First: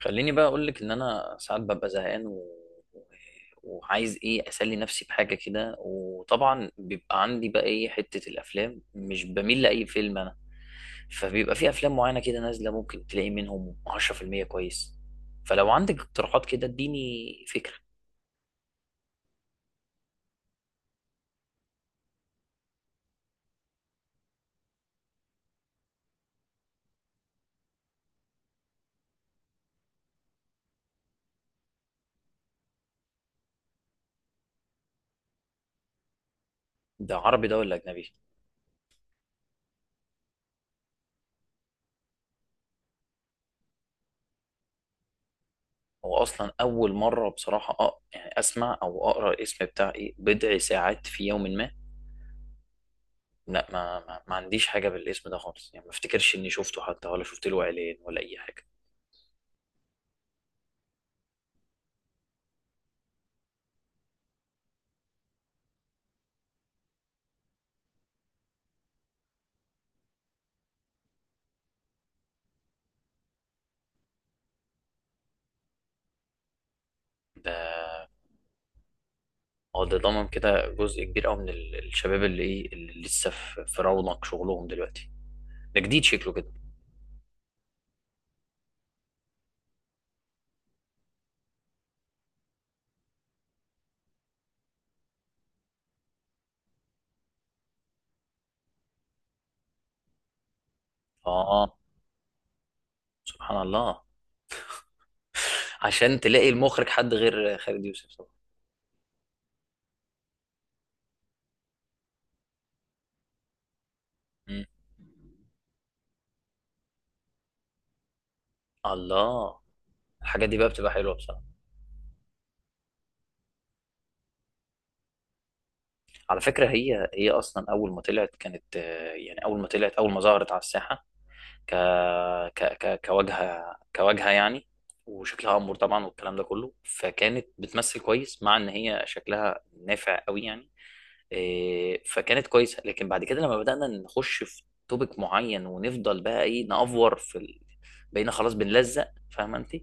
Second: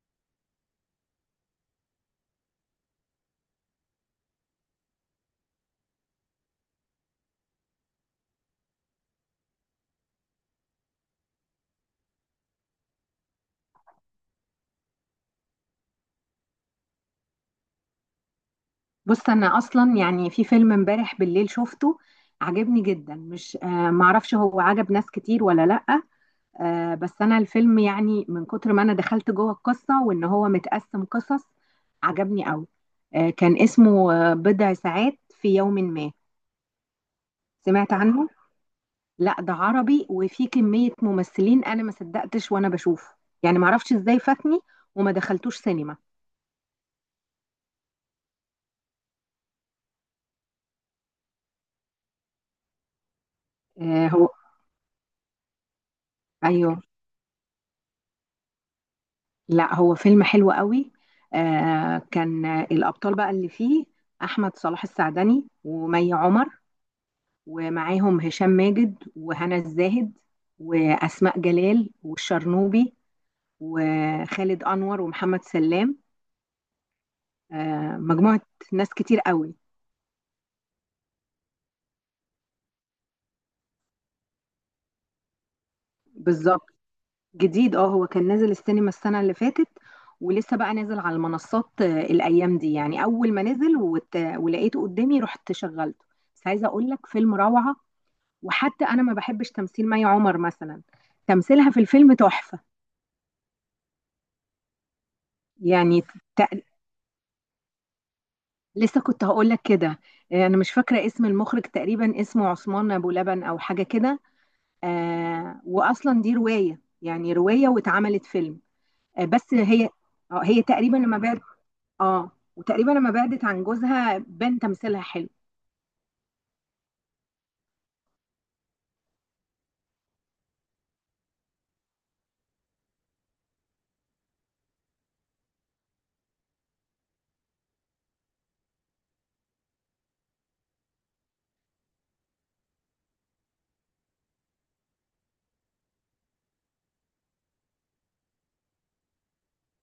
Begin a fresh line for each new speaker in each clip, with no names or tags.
خليني بقى اقول لك ان انا ساعات ببقى زهقان وعايز ايه اسلي نفسي بحاجه كده، وطبعا بيبقى عندي بقى ايه حته. الافلام مش بميل لاي فيلم انا، فبيبقى في افلام معينه كده نازله ممكن تلاقي منهم 10% كويس. فلو عندك اقتراحات كده اديني فكره.
بص، انا اصلا يعني في فيلم امبارح بالليل شفته. عجبني جدا، مش معرفش هو عجب ناس كتير ولا لأ. بس انا الفيلم، يعني، من كتر ما انا دخلت جوه القصة وان هو متقسم قصص، عجبني قوي. كان اسمه بضع ساعات في يوم ما.
ده عربي ده ولا
سمعت
اجنبي؟
عنه. لا، ده عربي، وفي كمية ممثلين انا ما صدقتش وانا بشوفه. يعني معرفش ازاي فاتني وما دخلتوش سينما.
هو اصلا اول مره بصراحه يعني اسمع او اقرا الاسم بتاع ايه بضع ساعات في يوم ما. لا ما,
آه.
ما,
هو،
ما عنديش حاجة بالاسم ده خالص، يعني ما افتكرش اني
ايوه،
شفته حتى ولا شفت له اعلان ولا اي حاجة.
لا، هو فيلم حلو قوي. كان الأبطال بقى اللي فيه: أحمد صلاح السعدني ومي عمر، ومعاهم هشام ماجد وهنا الزاهد، وأسماء جلال والشرنوبي، وخالد أنور ومحمد سلام.
ده
مجموعة، ناس كتير قوي.
هو ده ضمن كده جزء كبير قوي من الشباب اللي ايه اللي لسه في رونق شغلهم دلوقتي. ده جديد شكله كده.
بالظبط. جديد، هو كان نازل السينما السنة اللي فاتت، ولسه بقى نازل على المنصات الأيام دي. يعني أول ما نزل ولقيته قدامي رحت شغلته. بس عايزة أقول لك، فيلم روعة. وحتى انا ما بحبش تمثيل مي عمر مثلا،
اه
تمثيلها
آه،
في الفيلم تحفة.
سبحان الله.
يعني
عشان
ت...
تلاقي المخرج حد غير خالد يوسف طبعا.
لسه كنت هقول لك كده. انا مش فاكرة اسم المخرج، تقريبا اسمه عثمان ابو لبن او حاجة كده.
مم.
واصلا دي رواية، يعني رواية، واتعملت فيلم. بس
الله.
هي
الحاجات دي
هي
بقى بتبقى
تقريبا
حلوة
لما بعد.
بصراحة.
اه وتقريبا لما بعدت عن جوزها بان تمثيلها حلو.
على فكرة هي اصلا اول ما طلعت كانت آه، يعني اول ما ظهرت على الساحة ك... كواجهة، كواجهة يعني. وشكلها أمور طبعا والكلام ده كله، فكانت بتمثل كويس مع إن هي شكلها نافع قوي يعني. إيه، فكانت كويسة. لكن بعد كده لما بدأنا نخش في توبيك معين ونفضل بقى إيه نأفور في بقينا خلاص بنلزق، فاهمة أنت؟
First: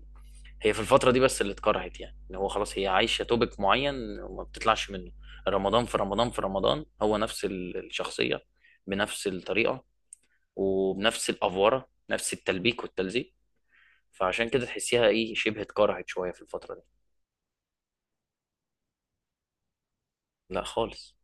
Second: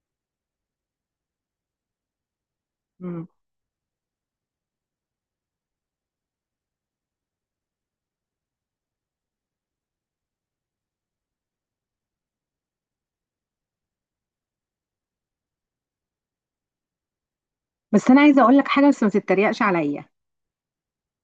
هي في الفترة دي بس اللي اتكرهت، يعني إن هو خلاص هي عايشة
مم.
توبيك معين وما بتطلعش منه. رمضان في رمضان في رمضان هو نفس الشخصية، بنفس الطريقة، وبنفس الافوره، نفس التلبيك والتلزيق. فعشان كده تحسيها ايه شبه اتكرهت شويه في الفتره دي.
بس انا عايزة اقول لك حاجة، بس ما تتريقش عليا.
لا خالص.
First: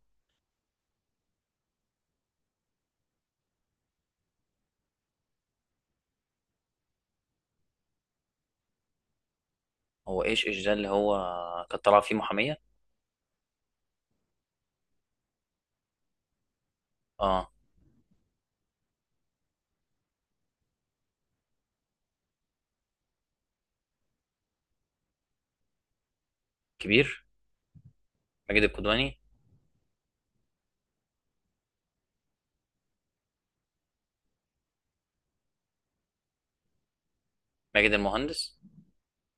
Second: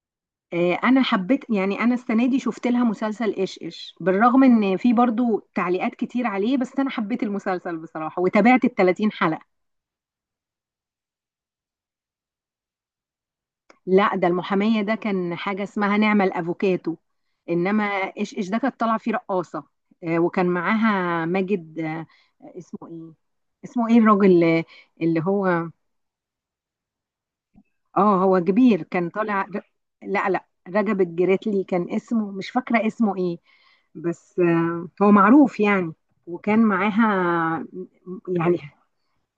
انا حبيت، يعني انا السنه دي شفت لها مسلسل ايش ايش. بالرغم ان في برضو تعليقات كتير عليه، بس انا حبيت المسلسل بصراحه وتابعت ال 30 حلقه.
هو ايش ايش ده اللي هو كانت طالعه فيه محاميه؟
لا، ده المحاميه ده كان حاجه اسمها نعمل افوكاتو.
اه
انما ايش ايش ده كانت طالعه فيه رقاصه. وكان معاها ماجد. اسمه ايه؟ اسمه ايه الراجل اللي هو؟
كبير.
اه هو
ماجد
كبير، كان
الكدواني.
طالع لا، لا، رجب الجريتلي كان اسمه، مش فاكرة اسمه ايه. بس هو معروف يعني. وكان معاها،
ماجد المهندس.
يعني،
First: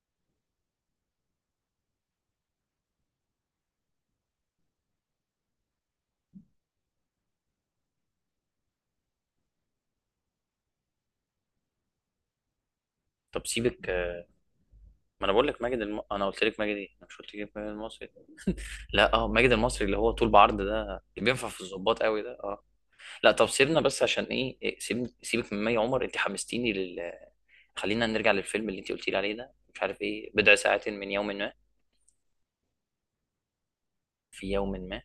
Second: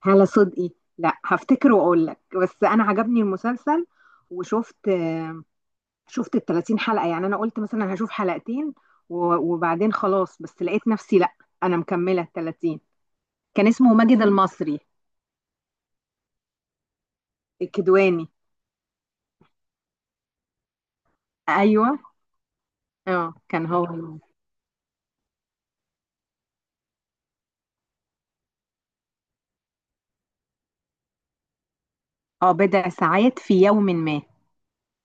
هالة صدقي. لا، هفتكر واقول لك، بس انا عجبني المسلسل. وشفت آه، شفت ال 30 حلقة. يعني انا قلت مثلا هشوف حلقتين وبعدين خلاص. بس لقيت نفسي لا، انا مكملة ال 30.
طب
كان
سيبك
اسمه ماجد
آه،
المصري.
ما انا بقول لك ماجد انا قلت لك ماجد ايه، انا مش قلت لك ماجد المصري.
الكدواني،
لا اه ماجد المصري اللي هو طول بعرض ده، اللي بينفع في
ايوه.
الظباط قوي ده اه. لا
اه
طب
كان
سيبنا
هو.
بس عشان ايه إيه، سيبك من مي عمر، انت حمستيني خلينا نرجع للفيلم اللي انت قلتي لي عليه ده، مش عارف ايه بضع ساعات من يوم ما.
اه، بضع ساعات في يوم ما.
في يوم ما.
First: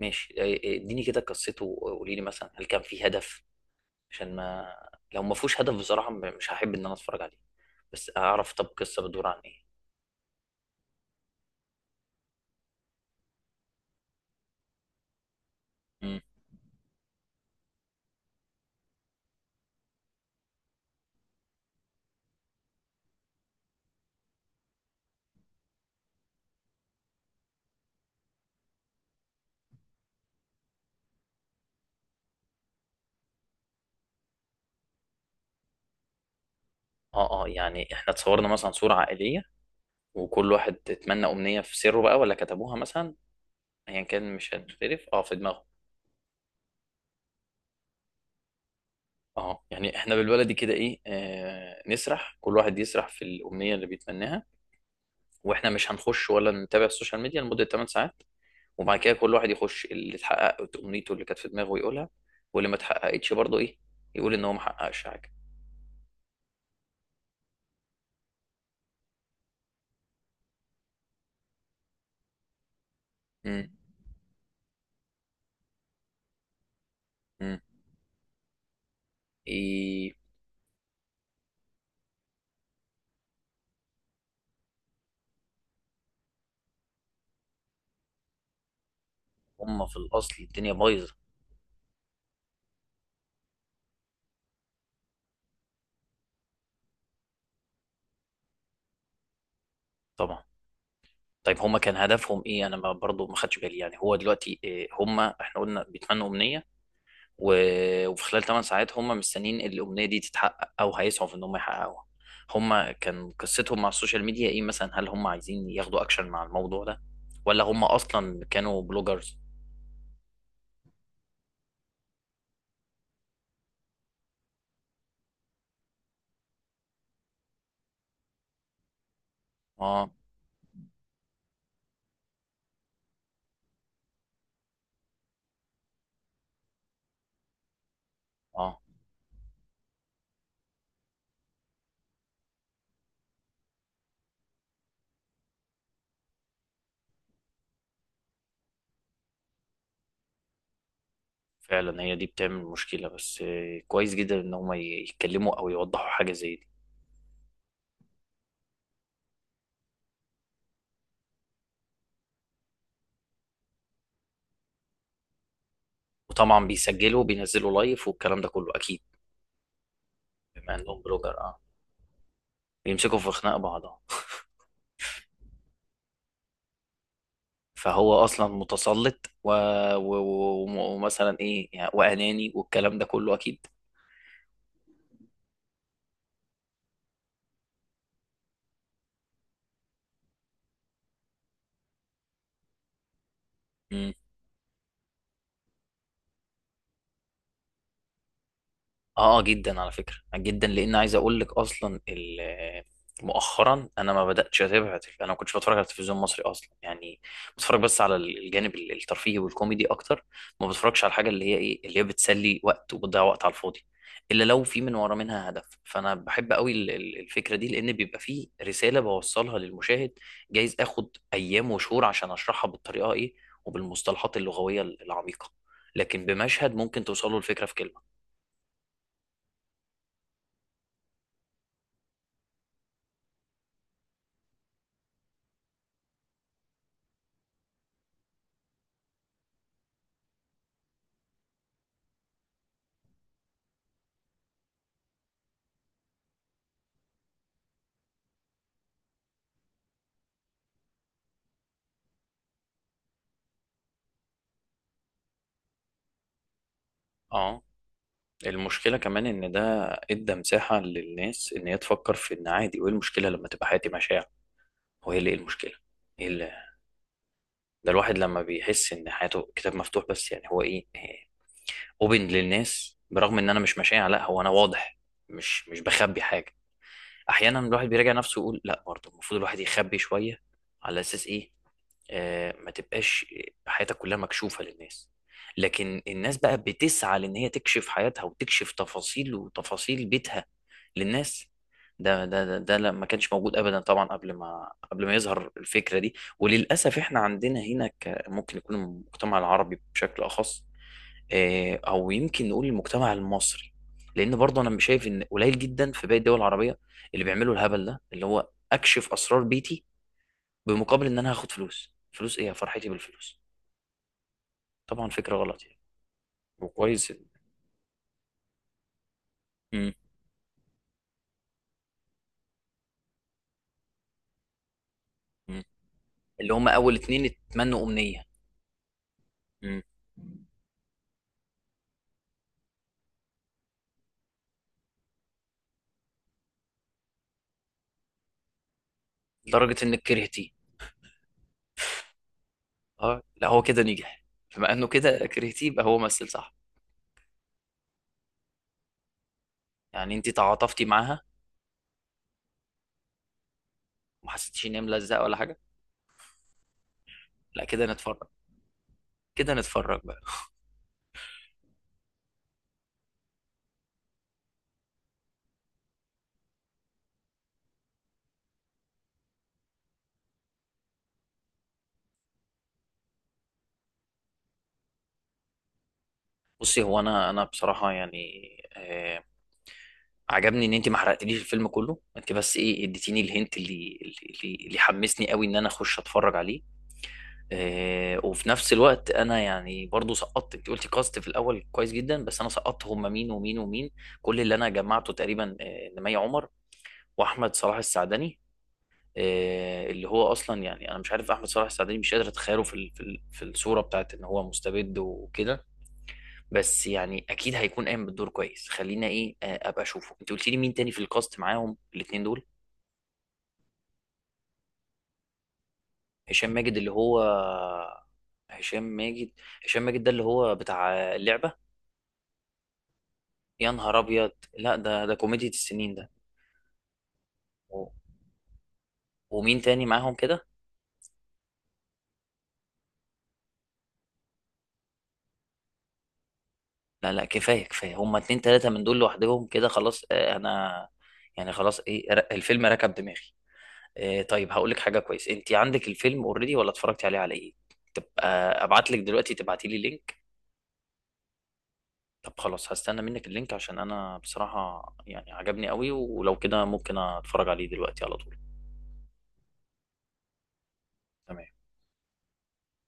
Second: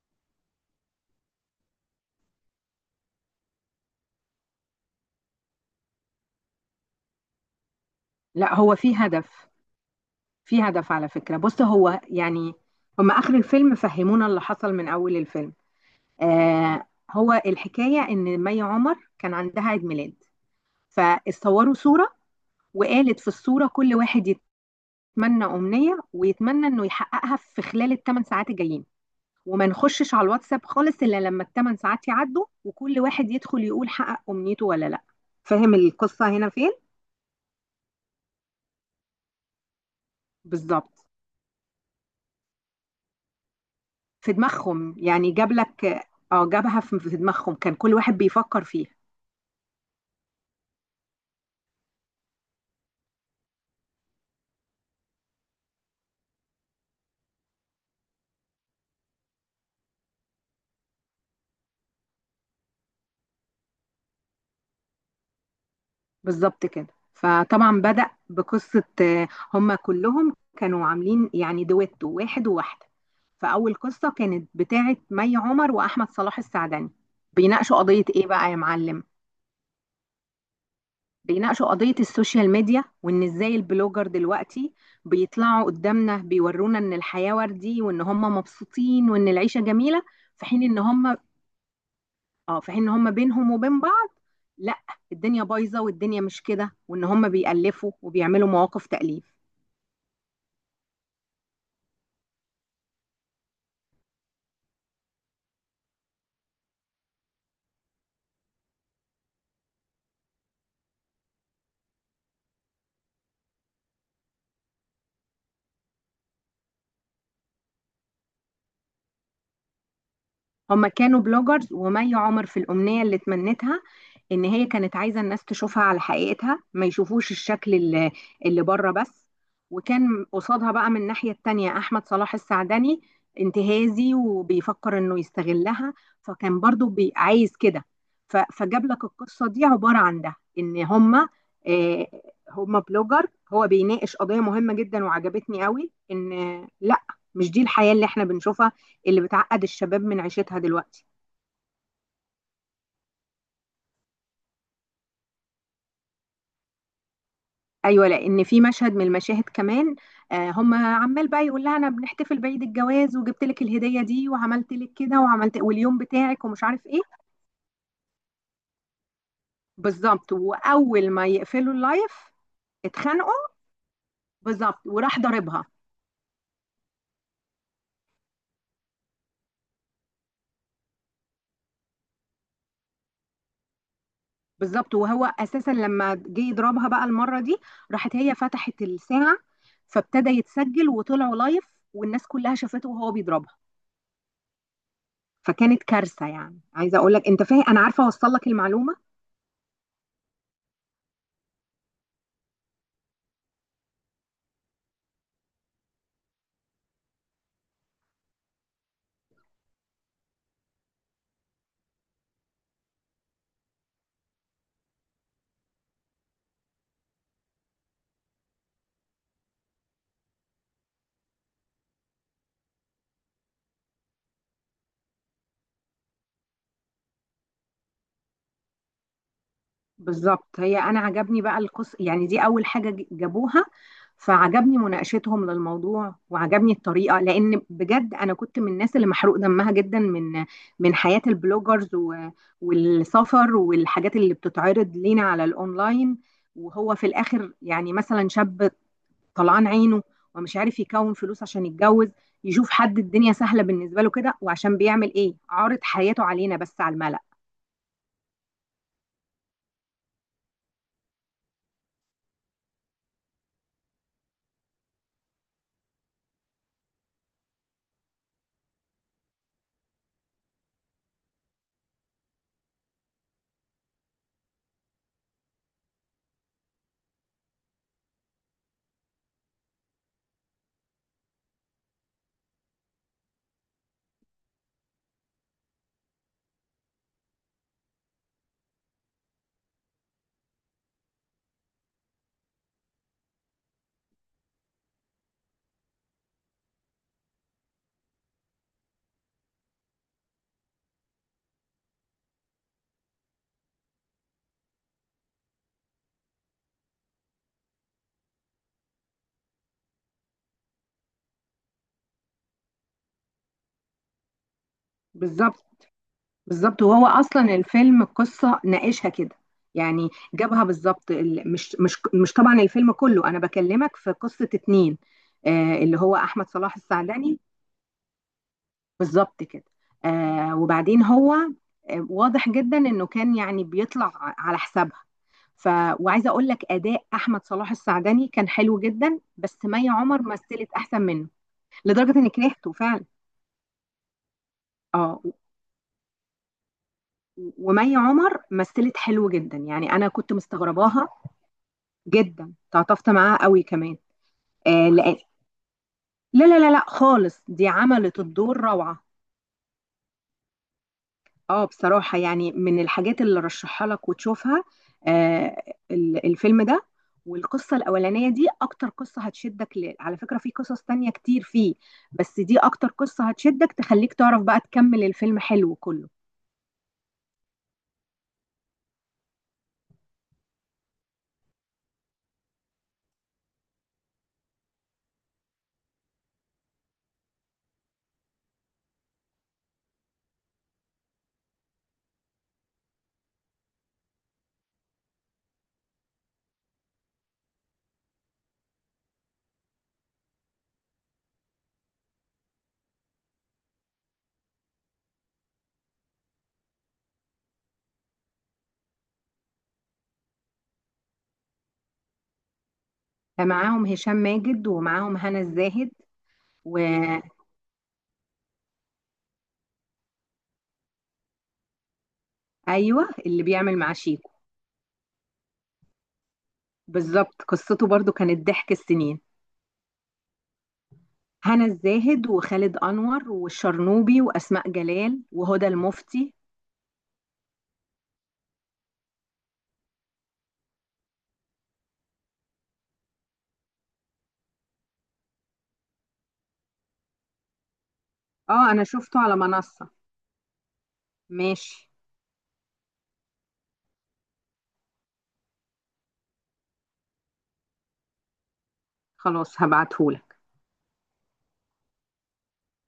ماشي إيه، اديني كده قصته وقولي لي مثلا هل كان فيه هدف؟ عشان ما، لو ما فيهوش هدف بصراحة مش هحب ان انا اتفرج عليه. بس اعرف
لا،
طب
هو في
القصة بتدور عن
هدف.
ايه.
في هدف، على فكرة. بص هو يعني، هم آخر الفيلم فهمونا اللي حصل من أول الفيلم.
مم.
هو الحكاية إن مي عمر كان عندها عيد ميلاد، فاتصوروا صورة، وقالت في الصورة كل واحد يتمنى أمنية ويتمنى إنه يحققها في خلال الثمان ساعات الجايين. وما نخشش على الواتساب خالص إلا لما الثمان ساعات يعدوا، وكل واحد يدخل يقول حقق أمنيته ولا لأ. فاهم القصة هنا فين؟
اه اه، يعني احنا اتصورنا مثلا صورة عائلية وكل واحد
بالظبط.
اتمنى امنية في سره بقى ولا كتبوها مثلا. ايا
في
كان مش
دماغهم،
هنختلف، اه
يعني
في
جاب
دماغه.
لك. اه جابها في دماغهم، كان كل واحد بيفكر فيها.
اه يعني احنا بالبلدي كده ايه آه نسرح، كل واحد يسرح في الامنية اللي بيتمناها، واحنا مش هنخش ولا نتابع السوشيال ميديا لمدة 8 ساعات. وبعد كده كل واحد يخش اللي اتحقق امنيته اللي كانت في دماغه يقولها، واللي ما اتحققتش برضه ايه، يقول ان هو ما حققش حاجه.
بالظبط كده. فطبعا بدأ بقصة. هم كلهم كانوا عاملين يعني دويتو، واحد وواحدة.
امم.
فأول قصة كانت بتاعة مي عمر وأحمد صلاح السعدني.
امم.
بيناقشوا قضية إيه بقى يا معلم؟
ايه.
بيناقشوا قضية السوشيال ميديا، وإن إزاي البلوجر دلوقتي بيطلعوا قدامنا بيورونا إن الحياة وردي وإن هم مبسوطين وإن العيشة
هم في
جميلة.
الاصل
في حين
الدنيا
إن
بايظه.
هم اه في حين ان هم بينهم وبين بعض، لا، الدنيا بايظه والدنيا مش كده، وان هم بيألفوا وبيعملوا مواقف تأليف.
طبعا. طيب هم كان هدفهم ايه؟ انا ما- برضه ما خدش بالي، يعني هو دلوقتي إيه، هم احنا قلنا بيتمنوا امنيه وفي خلال 8 ساعات هم مستنيين الامنيه دي تتحقق او هيسعوا في ان هم يحققوها. هم كان قصتهم مع السوشيال ميديا ايه مثلا؟ هل هم عايزين ياخدوا اكشن مع الموضوع ده، ولا هم اصلا كانوا بلوجرز؟
هما كانوا بلوجرز، ومي عمر في الأمنية اللي تمنتها إن هي كانت عايزة الناس تشوفها على حقيقتها، ما يشوفوش الشكل اللي بره بس.
اه
وكان قصادها بقى من الناحية التانية أحمد صلاح السعدني، انتهازي وبيفكر إنه يستغلها. فكان برضو عايز كده.
اه.
فجاب لك القصة دي عبارة عن ده إن هما آه، هما بلوجر. هو بيناقش قضية مهمة جدا، وعجبتني قوي إن، لا، مش دي الحياة اللي احنا بنشوفها، اللي بتعقد الشباب من عيشتها دلوقتي.
فعلا هي دي بتعمل مشكلة، بس آه، كويس جدا ان هم يتكلموا او يوضحوا حاجة زي دي.
ايوه، لان في مشهد من المشاهد كمان، هم عمال بقى يقول لها انا بنحتفل بعيد الجواز وجبت لك الهديه دي وعملت لك كده وعملت واليوم بتاعك ومش
وطبعا
عارف ايه.
بيسجلوا بينزلوا لايف والكلام ده كله اكيد.
بالظبط،
بما انهم
واول ما
بلوجر اه.
يقفلوا اللايف
بيمسكوا في
اتخانقوا.
خناق بعض آه.
بالظبط، وراح ضاربها.
فهو اصلا متسلط و... ومثلا ايه يعني واناني والكلام ده كله اكيد.
بالظبط، وهو اساسا لما جه يضربها بقى المره دي، راحت هي فتحت الساعه. فابتدى يتسجل وطلعوا لايف، والناس كلها شافته وهو بيضربها. فكانت كارثه. يعني عايزه اقول لك، انت فاهم، انا عارفه اوصل لك المعلومه.
اه جدا، على فكرة جدا، لان عايز اقول لك اصلا مؤخرا، انا ما انا ما كنتش بتفرج على التلفزيون المصري اصلا يعني. بتفرج بس على الجانب الترفيهي والكوميدي اكتر، ما بتفرجش على الحاجه اللي هي ايه، اللي هي بتسلي وقت وبتضيع وقت على الفاضي. الا لو في من ورا منها هدف، فانا بحب قوي الفكره دي لان بيبقى فيه رساله بوصلها للمشاهد. جايز اخد ايام وشهور عشان اشرحها بالطريقه ايه وبالمصطلحات اللغويه العميقه، لكن بمشهد ممكن توصله الفكره في كلمه.
بالظبط. هي انا عجبني بقى القص، يعني دي اول حاجه جابوها. فعجبني مناقشتهم للموضوع وعجبني الطريقه، لان بجد انا كنت من الناس اللي محروق دمها جدا من حياه البلوجرز والسفر والحاجات اللي بتتعرض لينا على الاونلاين. وهو في الاخر، يعني مثلا شاب طلعان عينه ومش عارف يكون فلوس عشان يتجوز، يشوف حد الدنيا سهله بالنسبه له كده. وعشان بيعمل ايه؟ عارض حياته علينا بس على الملأ.
اه. المشكلة كمان إن ده إدى مساحة للناس إن هي تفكر في إن عادي، وإيه المشكلة لما تبقى حياتي مشاع؟ هو إيه اللي، إيه المشكلة؟ إيه اللي، ده الواحد لما بيحس إن حياته كتاب مفتوح بس، يعني هو إيه، أوبن للناس، برغم إن أنا مش مشاع، لا هو أنا واضح، مش بخبي حاجة. أحيانا الواحد بيراجع نفسه ويقول لا برضه المفروض الواحد يخبي شوية. على أساس إيه؟ آه، ما تبقاش حياتك كلها مكشوفة للناس. لكن الناس بقى بتسعى لان هي تكشف حياتها وتكشف تفاصيل وتفاصيل بيتها للناس. ده ما كانش موجود ابدا طبعا قبل ما يظهر الفكرة دي. وللاسف احنا عندنا هنا ممكن يكون المجتمع العربي بشكل اخص آه، او يمكن نقول المجتمع المصري. لان برضه انا مش شايف، ان قليل جدا في باقي الدول العربية اللي بيعملوا الهبل ده اللي هو اكشف اسرار بيتي بمقابل ان انا هاخد فلوس. ايه فرحتي بالفلوس؟ طبعا فكره غلط
بالظبط،
يعني.
بالظبط. وهو
وكويس.
اصلا الفيلم القصه ناقشها كده.
مم.
يعني جابها بالظبط. مش طبعا الفيلم كله، انا بكلمك في قصه اتنين.
مم.
اللي هو احمد
اللي هم
صلاح
اول اتنين
السعدني،
اتمنوا امنيه.
بالظبط كده.
مم.
وبعدين هو واضح جدا انه كان يعني بيطلع على حسابها. ف وعايزه اقول لك، اداء احمد صلاح السعدني كان حلو جدا، بس
لدرجه
مي
انك
عمر
كرهتيه.
مثلت احسن منه. لدرجه اني كرهته فعلا.
اه لا هو كده نجح، بما انه
اه
كده
و-
كرهتيه يبقى هو مثل صح.
ومي عمر مثلت حلو جدا. يعني انا
يعني انت
كنت
تعاطفتي
مستغرباها.
معاها؟
جدا تعاطفت معاها قوي كمان.
وما حسيتيش ان هي
لأن،
ملزقه ولا حاجه؟
لا، لا، لا، لا، خالص،
لا
دي
كده نتفرج،
عملت الدور روعة.
كده نتفرج بقى.
اه بصراحة يعني، من الحاجات اللي رشحها لك وتشوفها، آه الفيلم ده. والقصة الأولانية دي أكتر قصة هتشدك على فكرة في قصص تانية كتير فيه، بس دي أكتر قصة هتشدك تخليك تعرف بقى تكمل. الفيلم حلو كله.
بصي هو انا بصراحه يعني آه، عجبني ان انت ما حرقتليش الفيلم كله، انت بس ايه اديتيني الهنت اللي حمسني قوي ان انا اخش اتفرج عليه. آه، وفي نفس الوقت انا يعني برضو سقطت، انت قلتي كاست في الاول كويس جدا بس انا سقطت هم مين ومين ومين. كل اللي انا جمعته تقريبا آه، نمية عمر واحمد صلاح السعدني. آه، اللي هو اصلا يعني انا مش عارف، احمد صلاح السعدني مش قادر اتخيله في الصوره بتاعت ان هو مستبد وكده، بس يعني اكيد هيكون قايم بالدور كويس. خلينا ايه آه، ابقى اشوفه. انت قلتي لي مين تاني في الكاست معاهم الاثنين دول؟
معاهم هشام ماجد ومعاهم هنا الزاهد.
هشام ماجد اللي هو
وأيوه،
هشام ماجد، هشام ماجد ده اللي هو بتاع اللعبه.
اللي
يا
بيعمل مع
نهار ابيض،
شيكو.
لا ده ده كوميديا السنين ده.
بالظبط، قصته
و-
برضو كانت ضحك السنين.
ومين تاني معاهم كده؟
هنا الزاهد وخالد أنور والشرنوبي وأسماء جلال وهدى المفتي.
لا لا، كفايه كفايه، هما اتنين تلاته من دول لوحدهم كده خلاص آه، انا يعني خلاص ايه الفيلم ركب دماغي. آه، طيب هقول لك حاجه كويس، انت عندك الفيلم اوريدي ولا اتفرجتي عليه على ايه؟ تبقى
اه، انا
ابعت لك
شفته
دلوقتي،
على
تبعتي لي
منصة.
لينك.
ماشي.
طب خلاص هستنى منك اللينك، عشان انا بصراحه يعني عجبني قوي ولو كده ممكن اتفرج عليه دلوقتي على طول.
خلاص هبعتهولك.
تمام.